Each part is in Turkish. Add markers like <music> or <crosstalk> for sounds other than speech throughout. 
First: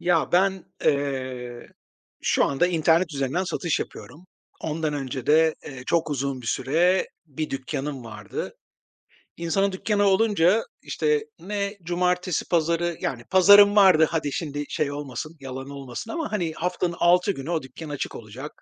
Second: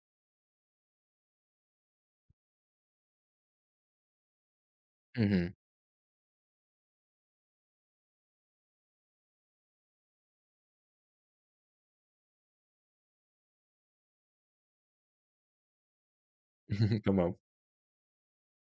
Ya, ben, şu anda internet üzerinden satış yapıyorum. Ondan Hı önce hı. de, çok uzun bir süre bir dükkanım vardı. İnsanın dükkânı olunca, işte, ne cumartesi, pazarı yani pazarım vardı, hadi şimdi şey olmasın, yalan olmasın ama, hani, haftanın <laughs> altı Tamam. günü o dükkan açık olacak.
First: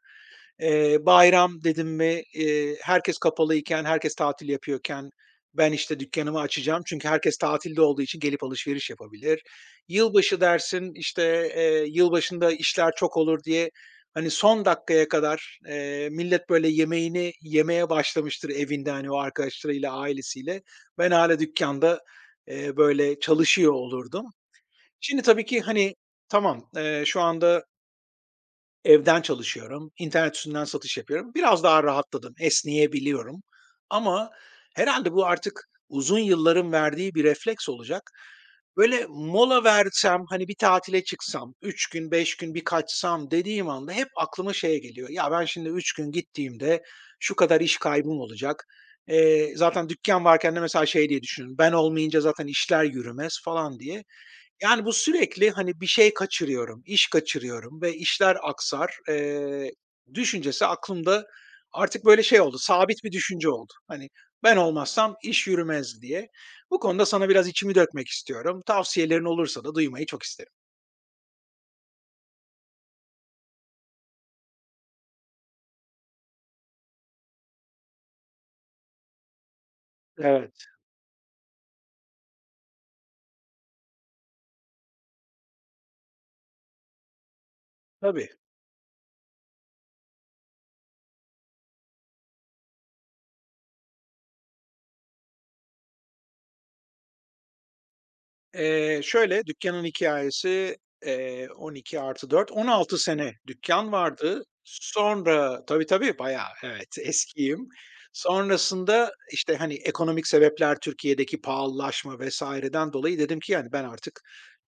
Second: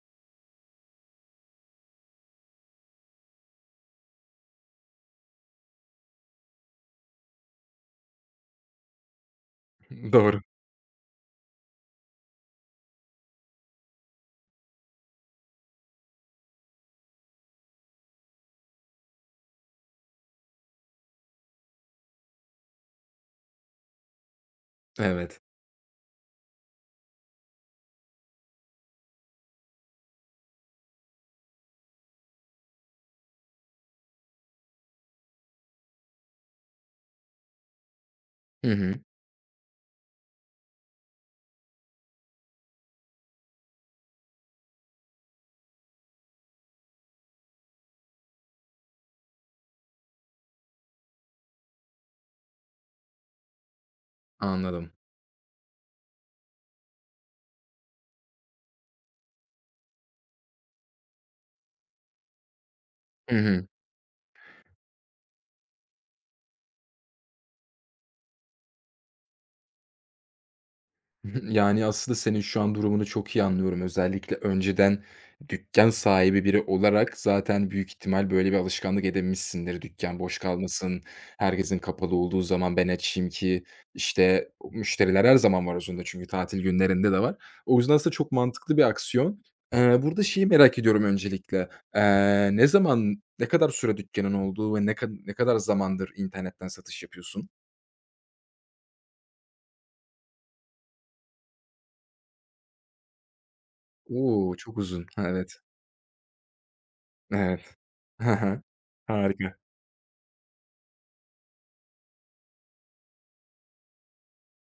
Bayram dedim mi, herkes kapalı iken herkes tatil yapıyorken ben, işte, dükkanımı açacağım çünkü herkes tatilde olduğu için gelip alışveriş yapabilir. <laughs> Yılbaşı Doğru. dersin, işte, yılbaşında işler çok olur diye, hani, son dakikaya kadar, millet böyle yemeğini yemeye başlamıştır evinde, hani, o arkadaşlarıyla, ailesiyle. Ben hala dükkânda, böyle çalışıyor olurdum. Şimdi Evet. tabii ki, hani, tamam, şu anda evden çalışıyorum, internet üstünden satış yapıyorum. Biraz daha rahatladım, esneyebiliyorum ama herhalde bu artık uzun yılların verdiği bir refleks olacak. Hı hı. Böyle mola versem, hani, bir tatile çıksam, 3 gün, 5 gün bir kaçsam dediğim anda hep aklıma şey geliyor. Ya, ben şimdi 3 gün gittiğimde şu kadar iş kaybım olacak. Zaten dükkan varken de mesela şey diye düşünün, ben olmayınca zaten işler yürümez falan diye. Yani, bu Anladım. sürekli, hani, bir şey kaçırıyorum, iş kaçırıyorum ve işler aksar, düşüncesi aklımda artık böyle şey oldu, sabit bir Hı düşünce hı. oldu. Hani, ben olmazsam iş yürümez diye. Bu konuda sana biraz içimi dökmek istiyorum. Tavsiyelerin olursa da duymayı çok isterim. <laughs> Yani, aslında senin şu an durumunu çok iyi anlıyorum. Özellikle önceden dükkân sahibi biri olarak zaten büyük ihtimal böyle bir alışkanlık edinmişsindir. Dükkân boş Evet. kalmasın, herkesin kapalı olduğu zaman ben açayım ki, işte, müşteriler her zaman var özünde çünkü tatil günlerinde de var. O yüzden aslında Tabii. çok mantıklı bir aksiyon. Burada şeyi merak ediyorum öncelikle. Ne zaman, ne kadar süre dükkânın olduğu ve ne kadar zamandır internetten satış yapıyorsun? Şöyle, dükkânın hikâyesi, 12 artı dört, 16 sene dükkan vardı. Oo, çok uzun. Ha, evet. Sonra tabii, tabii, bayağı, evet, <laughs> eskiyim. Evet. Hı hı. Sonrasında, işte, Harika. hani, ekonomik sebepler, Türkiye'deki pahalılaşma vesaireden dolayı dedim ki, yani, ben artık,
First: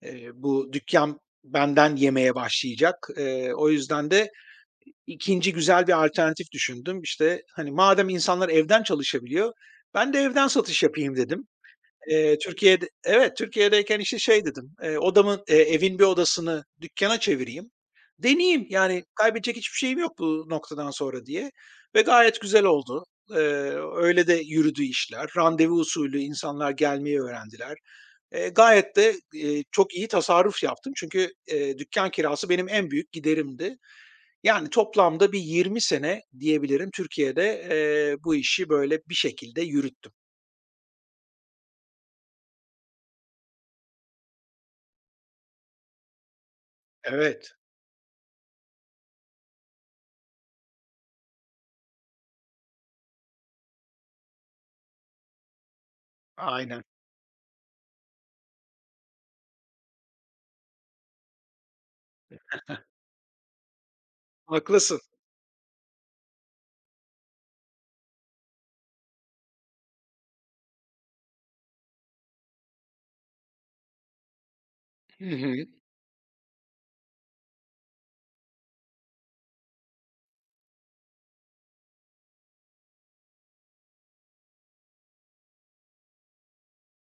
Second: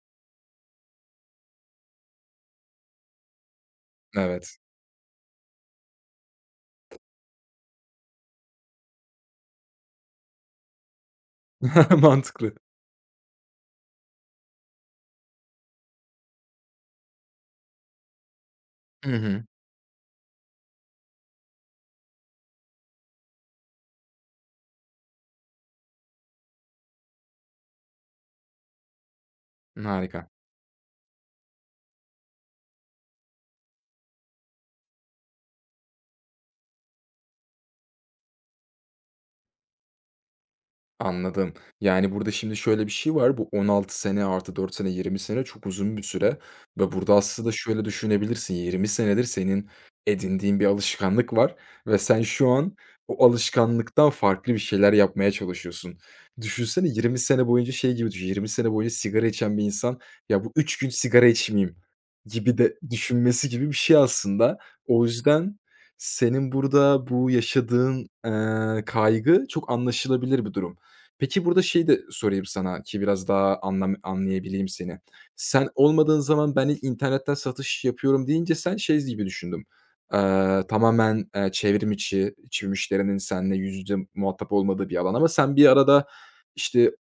bu dükkan benden yemeye başlayacak. O yüzden de Evet. ikinci güzel bir alternatif düşündüm. İşte, hani, madem insanlar evden çalışabiliyor, ben de evden satış yapayım dedim. <laughs> Mantıklı. Türkiye'de evet, Türkiye'deyken, işte, şey dedim, odamın, evin bir odasını dükkâna çevireyim, deneyeyim, yani, Hı hı. kaybedecek hiçbir şeyim yok bu noktadan sonra diye ve gayet güzel oldu. Eee, Öyle de yürüdü işler. Randevu usulü insanlar gelmeyi öğrendiler. Gayet de, çok iyi Harika. tasarruf yaptım çünkü, dükkân kirası benim en büyük giderimdi. Yani, toplamda bir 20 sene diyebilirim Türkiye'de, bu işi, böyle, bir şekilde yürüttüm. Anladım. Yani, burada şimdi şöyle bir şey var. Bu 16 sene artı 4 sene, 20 sene çok uzun bir süre ve burada aslında Evet, şöyle düşünebilirsin. 20 senedir senin edindiğin bir alışkanlık var ve sen şu an o alışkanlıktan farklı bir şeyler yapmaya çalışıyorsun. aynen. Düşünsene 20 sene boyunca şey gibi düşün. 20 sene boyunca sigara içen bir insan, "Ya, bu 3 gün sigara içmeyeyim." gibi de düşünmesi gibi bir şey aslında. Haklısın. O yüzden senin burada bu yaşadığın, kaygı çok anlaşılabilir bir durum. Peki, burada şeyi de sorayım sana ki biraz daha anlayabileyim seni. Hı hı. Sen olmadığın zaman ben ilk internetten satış yapıyorum deyince sen şey gibi düşündüm. Tamamen, çevrim içi, müşterinin seninle yüz yüze muhatap olmadığı bir alan ama sen bir arada, işte,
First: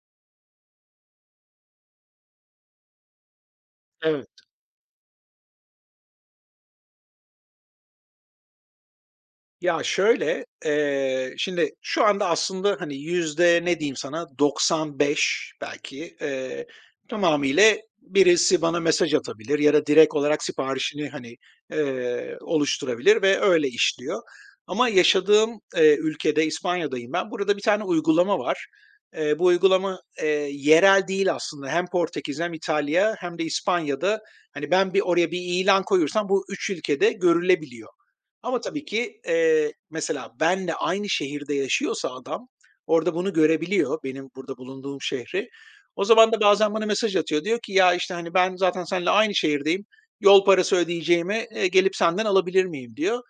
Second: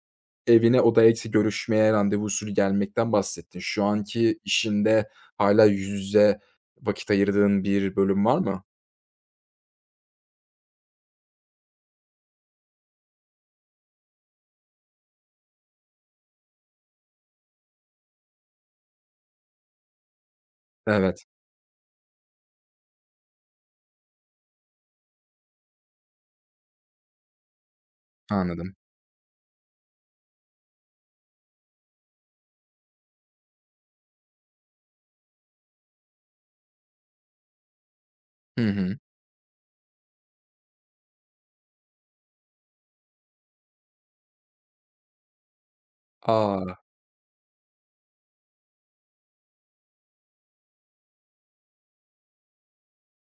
evine, odaya, işte, görüşmeye, randevu usulü gelmekten bahsettin. Şu Evet. anki işinde hala yüz yüze vakit ayırdığın bir bölüm var mı? Ya, şöyle, şimdi şu anda aslında, hani, yüzde ne diyeyim sana, 95 belki, tamamıyla birisi bana mesaj atabilir ya da direkt olarak siparişini, Evet, hani, oluşturabilir ve öyle işliyor. Ama yaşadığım, ülkede, İspanya'dayım ben. Burada bir tane uygulama var. anladım. Bu uygulama, yerel değil aslında. Hem Portekiz hem İtalya hem de İspanya'da, hani, ben bir oraya bir ilan koyursam bu 3 ülkede görülebiliyor. Ama Hı tabii hı. ki, mesela benle aynı şehirde yaşıyorsa adam, orada bunu görebiliyor, benim burada bulunduğum şehri. O zaman da bazen A! bana mesaj atıyor. Diyor ki, "Ya, işte, hani, ben zaten seninle aynı şehirdeyim. Yol parası ödeyeceğime, gelip senden alabilir miyim?" diyor.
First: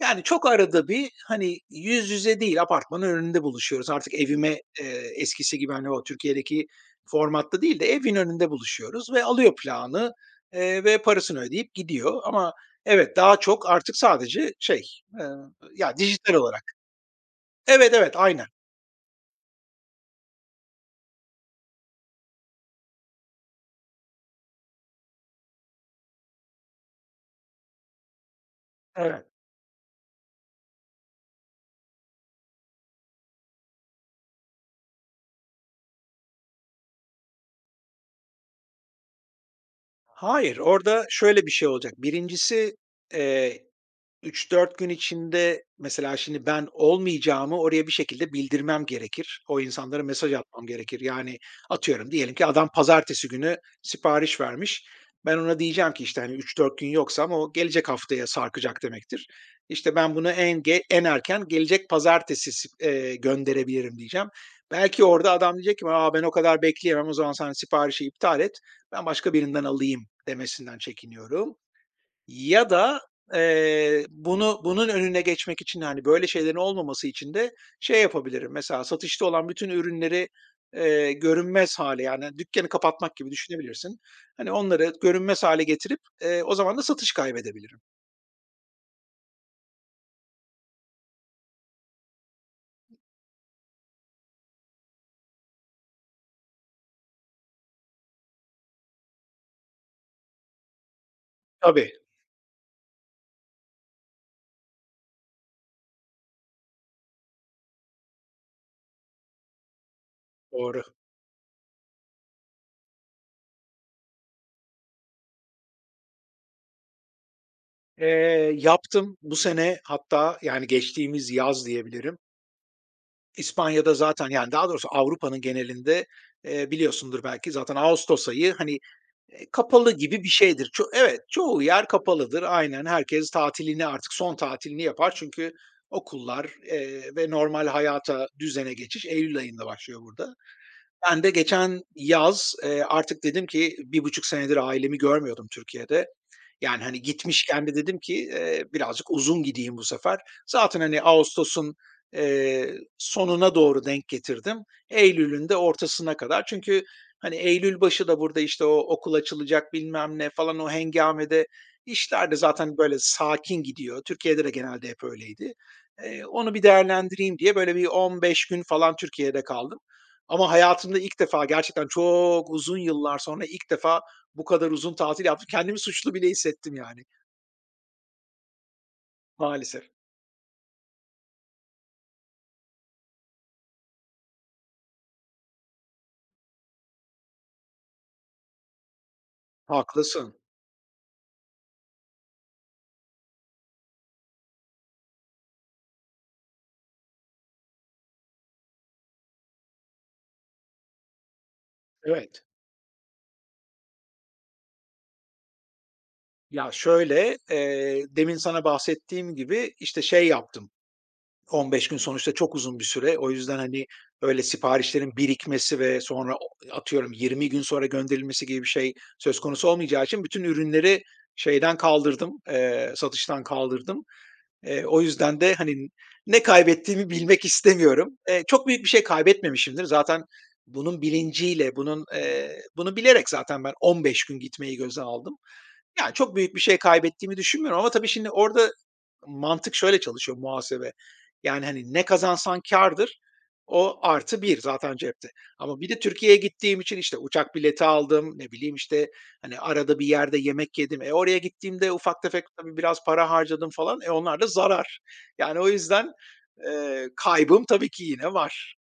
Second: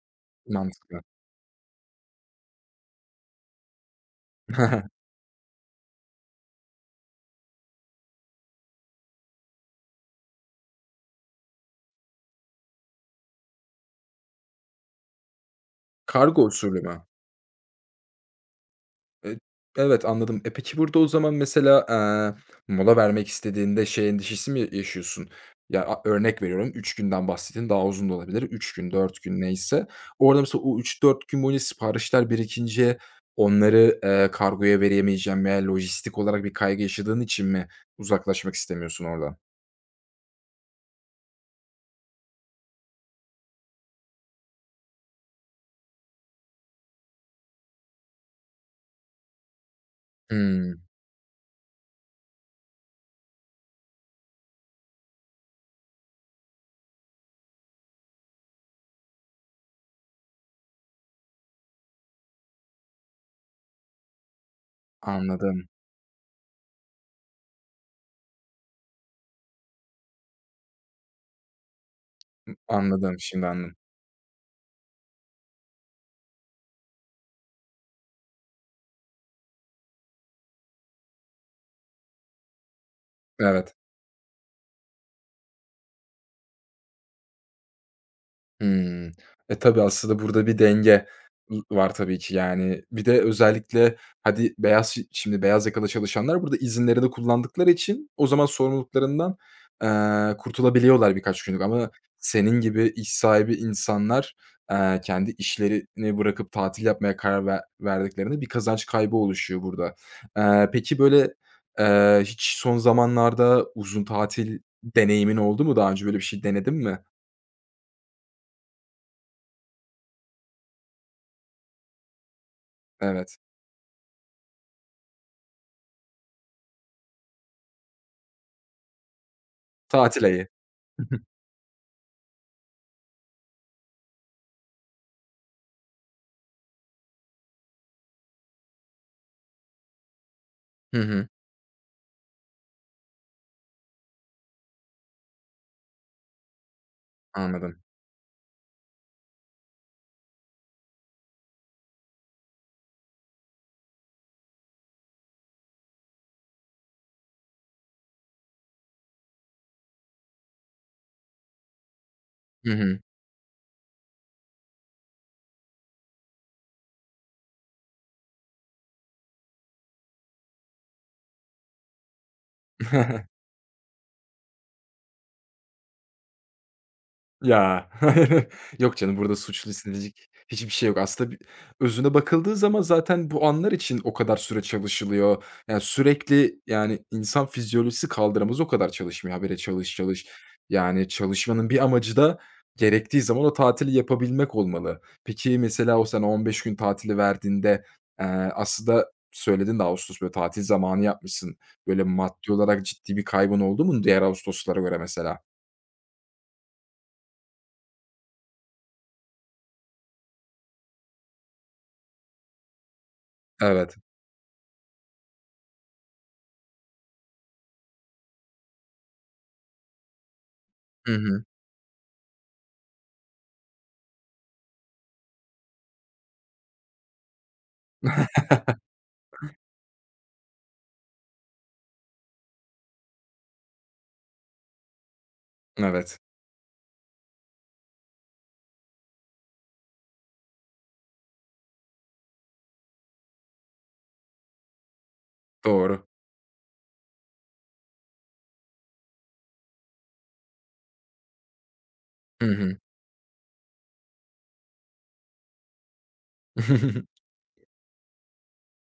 Yani çok arada Mantıklı. bir, hani, yüz yüze değil, apartmanın önünde buluşuyoruz. Artık evime, <laughs> eskisi gibi, hani, o Türkiye'deki formatta değil de evin önünde buluşuyoruz ve alıyor plağını, ve parasını ödeyip gidiyor. Ama evet, daha çok artık sadece şey, eee, ya, dijital Kargo olarak. usulü mü? Evet, evet, aynen. Eee, evet, anladım. E, peki burada o zaman mesela, mola vermek istediğinde şey endişesi mi yaşıyorsun? Ya, a Örnek veriyorum, 3 günden bahsettin, daha uzun da olabilir. Üç gün, dört Evet. gün neyse. Orada mesela o 3 4 gün boyunca siparişler birikince onları, kargoya veremeyeceğim veya lojistik olarak bir kaygı yaşadığın için mi uzaklaşmak istemiyorsun oradan? Hayır, orada şöyle bir şey olacak. Birincisi eee 3-4 gün içinde mesela şimdi ben olmayacağımı oraya bir şekilde bildirmem gerekir. O insanlara mesaj atmam Hımm, gerekir. Yani atıyorum diyelim ki adam pazartesi günü sipariş vermiş. Ben ona diyeceğim ki işte hani 3-4 gün yoksa ama o gelecek haftaya sarkacak demektir. İşte ben bunu en erken gelecek pazartesi gönderebilirim diyeceğim. Belki orada adam anladım. diyecek ki aa, ben o kadar bekleyemem, o zaman sen siparişi iptal et. Ben başka birinden alayım demesinden çekiniyorum. Ya da, Anladım, şimdi anladım. Bunu bunun önüne geçmek için, hani, böyle şeylerin olmaması için de şey yapabilirim, mesela satışta olan bütün ürünleri, görünmez hale yani, dükkânı kapatmak gibi Evet. düşünebilirsin. Hani, onları görünmez hale getirip, o zaman da satış kaybedebilirim. Hımm. E, tabii aslında burada bir denge var tabii ki, yani. Bir de özellikle hadi beyaz şi şimdi beyaz yakalı çalışanlar burada izinlerini kullandıkları için o zaman sorumluluklarından, kurtulabiliyorlar birkaç günlük ama Tabii, senin gibi iş sahibi insanlar, kendi işlerini bırakıp tatil yapmaya karar verdiklerinde bir kazanç kaybı oluşuyor burada. Doğru. Peki, böyle, hiç son zamanlarda uzun tatil deneyimin oldu mu? Daha önce böyle bir şey denedin mi? Yaptım bu sene hatta, yani, geçtiğimiz yaz diyebilirim. Evet. İspanya'da zaten yani daha doğrusu Avrupa'nın genelinde, biliyorsundur belki zaten ağustos ayı, hani, kapalı gibi Tatil bir ayı. şeydir. Evet, çoğu yer kapalıdır. Aynen, herkes tatilini artık son tatilini yapar. Çünkü okullar, ve normal hayata, düzene geçiş eylül ayında başlıyor burada. Hı Ben hı. de geçen yaz, artık dedim ki 1,5 senedir ailemi görmüyordum Türkiye'de. Yani, hani, gitmişken de Anladım. dedim ki, birazcık uzun gideyim bu sefer. Zaten, hani, ağustosun, sonuna doğru denk getirdim. Eylül'ün de ortasına kadar. Çünkü, hani, eylül başı da burada, işte, o okul açılacak bilmem ne falan o hengamede işler de Hı zaten böyle hı. sakin gidiyor. Türkiye'de de genelde hep öyleydi. Onu bir değerlendireyim diye böyle bir 15 gün falan Türkiye'de kaldım. Ama hayatımda ilk defa gerçekten çok uzun yıllar <laughs> sonra ilk defa bu kadar uzun tatil yaptım. Kendimi suçlu bile hissettim yani Ya, <laughs> yok canım, burada suçlu maalesef. hissedilecek hiçbir şey yok. Aslında özüne bakıldığı zaman zaten bu anlar için o kadar süre çalışılıyor. Yani, sürekli, yani, insan fizyolojisi kaldıramaz o kadar çalışmıyor, habire çalış, çalış. Haklısın. Yani, çalışmanın bir amacı da gerektiği zaman o tatili yapabilmek olmalı. Peki, mesela o sana 15 gün tatili verdiğinde, eee, aslında söyledin de ağustos böyle tatil zamanı yapmışsın. Böyle Evet. maddi olarak ciddi bir kaybın oldu mu diğer ağustoslara göre mesela? Ya, şöyle, demin sana bahsettiğim gibi, işte, şey yaptım. 15 gün sonuçta çok uzun bir süre. O yüzden, hani, Evet. öyle siparişlerin birikmesi ve sonra o atıyorum 20 gün sonra gönderilmesi gibi bir şey söz konusu olmayacağı için bütün ürünleri Hı hı. şeyden kaldırdım, satıştan kaldırdım. O yüzden de, hani, ne kaybettiğimi bilmek istemiyorum. Çok büyük bir şey kaybetmemişimdir. Zaten bunun bilinciyle, bunun, bunu bilerek zaten ben 15 gün gitmeyi göze aldım. Yani, Evet. çok büyük bir şey kaybettiğimi düşünmüyorum ama tabii şimdi orada mantık şöyle çalışıyor muhasebe. Yani, hani, ne kazansan kârdır, o artı bir zaten cepte. Ama bir de Doğru. Türkiye'ye gittiğim için, işte, uçak bileti aldım, ne bileyim, işte, hani, arada bir yerde yemek yedim. E, oraya gittiğimde ufak tefek Hı tabii hı. biraz para harcadım falan. E, onlar da zarar. Yani, o yüzden, <laughs> kaybım tabii ki yine var.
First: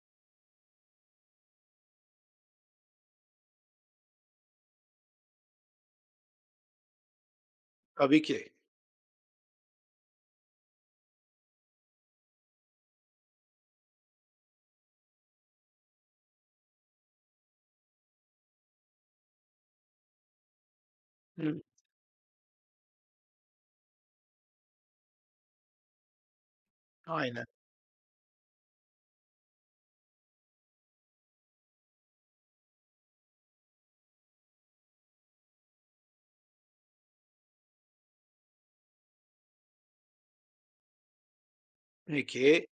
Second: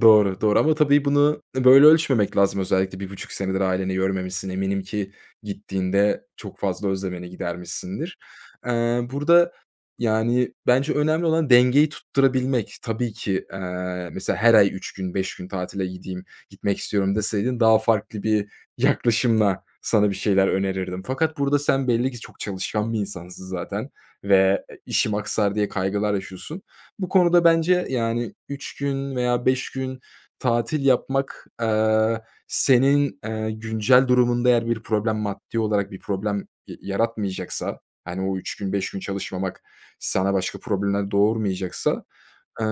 Doğru, doğru ama tabii bunu böyle ölçmemek lazım. Özellikle bir buçuk senedir aileni görmemişsin. Eminim ki gittiğinde çok fazla özlemeni gidermişsindir. Tabii ki. Burada, yani, bence önemli olan dengeyi tutturabilmek. Tabii ki, mesela her ay 3 gün, 5 gün tatile gideyim, gitmek istiyorum deseydin daha farklı bir yaklaşımla sana bir şeyler önerirdim. Fakat burada Hı, sen belli ki çok çalışkan bir insansın zaten ve, işim aksar diye kaygılar yaşıyorsun. Bu aynen. konuda bence, yani, 3 gün veya 5 gün tatil yapmak, senin, güncel durumunda eğer bir problem, maddi olarak bir problem yaratmayacaksa, hani, o 3 gün, 5 gün çalışmamak sana başka problemler doğurmayacaksa, eee, Peki,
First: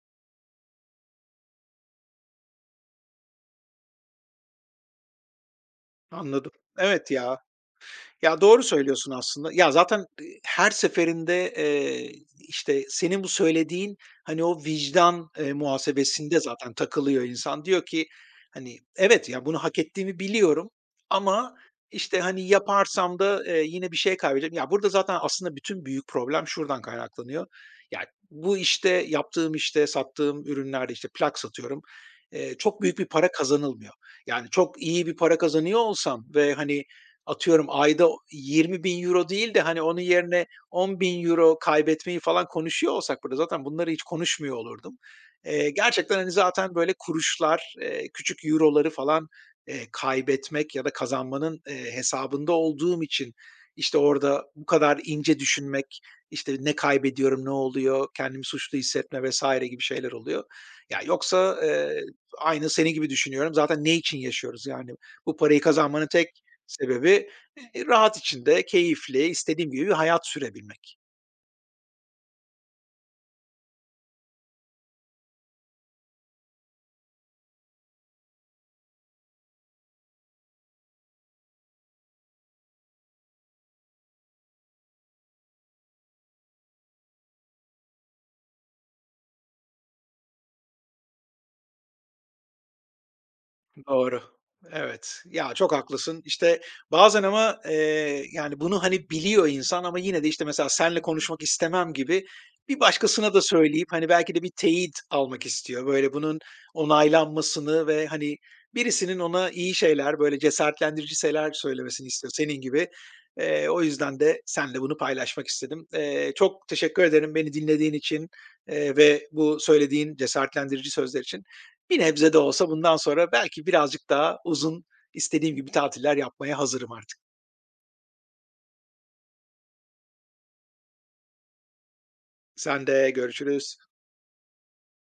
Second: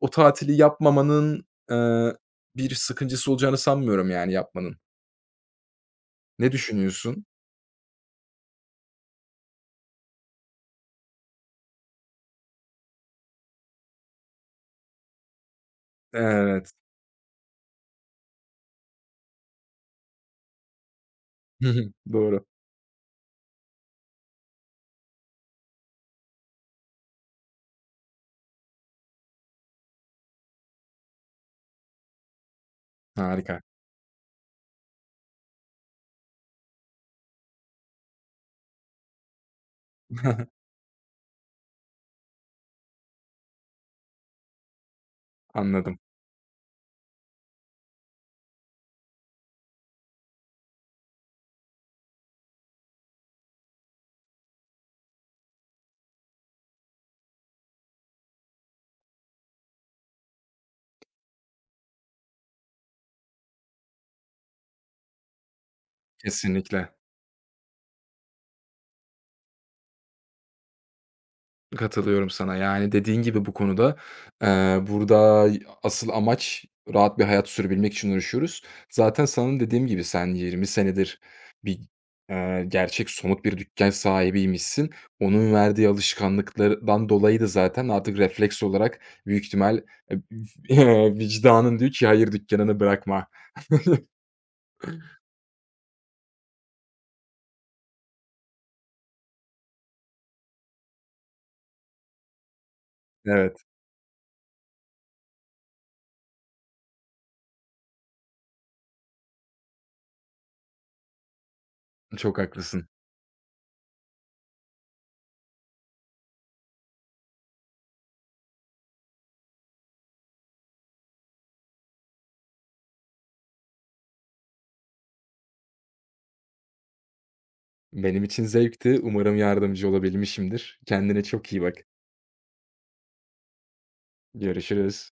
o tatili yapmamanın, eee, bir sıkıntısı olacağını sanmıyorum, yani, yapmanın. anladım. Ne Evet düşünüyorsun? ya. Ya, doğru söylüyorsun aslında. Ya, zaten, her seferinde, işte, senin bu söylediğin, hani, o vicdan, muhasebesinde Evet. zaten takılıyor insan. Diyor ki, hani, evet, ya, bunu hak ettiğimi biliyorum ama, <laughs> işte, Doğru. hani, yaparsam da, yine bir şey kaybedeceğim. Ya, burada zaten aslında bütün büyük problem şuradan kaynaklanıyor. Ya, bu işte, yaptığım işte, sattığım ürünlerde, işte, plak satıyorum, çok büyük bir para Harika. kazanılmıyor. Yani, çok iyi bir para kazanıyor olsam ve, hani, atıyorum ayda 20.000 euro değil de, hani, onun yerine <laughs> 10.000 euro kaybetmeyi falan konuşuyor olsak burada zaten bunları hiç konuşmuyor olurdum. Anladım. Gerçekten, hani, zaten böyle kuruşlar, küçük euroları falan, kaybetmek ya da kazanmanın, hesabında olduğum için, işte, orada bu kadar ince düşünmek, işte, ne kaybediyorum, ne oluyor, kendimi suçlu hissetme vesaire gibi şeyler oluyor. Ya, yoksa, aynı seni gibi düşünüyorum. Zaten ne için yaşıyoruz? Yani, bu parayı kazanmanın tek Kesinlikle. sebebi, rahat içinde, keyifli, istediğim gibi bir hayat sürebilmek. Katılıyorum sana. Yani, dediğin gibi bu konuda, burada asıl amaç rahat bir hayat sürebilmek için uğraşıyoruz. Zaten sana dediğim gibi sen 20 senedir bir, gerçek somut bir dükkan sahibiymişsin. Onun verdiği alışkanlıklardan dolayı da zaten artık refleks olarak büyük ihtimal, e <laughs> vicdanın diyor ki hayır dükkanını bırakma. Doğru. Evet. Ya, çok haklısın. İşte, bazen ama, yani, bunu, hani, biliyor insan ama yine de, işte, mesela senle konuşmak istemem gibi bir başkasına da Evet, söyleyip, hani, belki de bir teyit almak istiyor. Böyle bunun onaylanmasını ve, hani, birisinin ona iyi şeyler, böyle cesaretlendirici şeyler söylemesini istiyor çok senin gibi. haklısın. O yüzden de senle bunu paylaşmak istedim. Çok teşekkür ederim beni dinlediğin için, ve bu söylediğin cesaretlendirici sözler için. Bir nebze de olsa bundan sonra belki birazcık daha uzun, istediğim gibi tatiller yapmaya hazırım artık. Benim için zevkti. Umarım yardımcı olabilmişimdir. Kendine çok iyi bak. Sen de görüşürüz. Görüşürüz.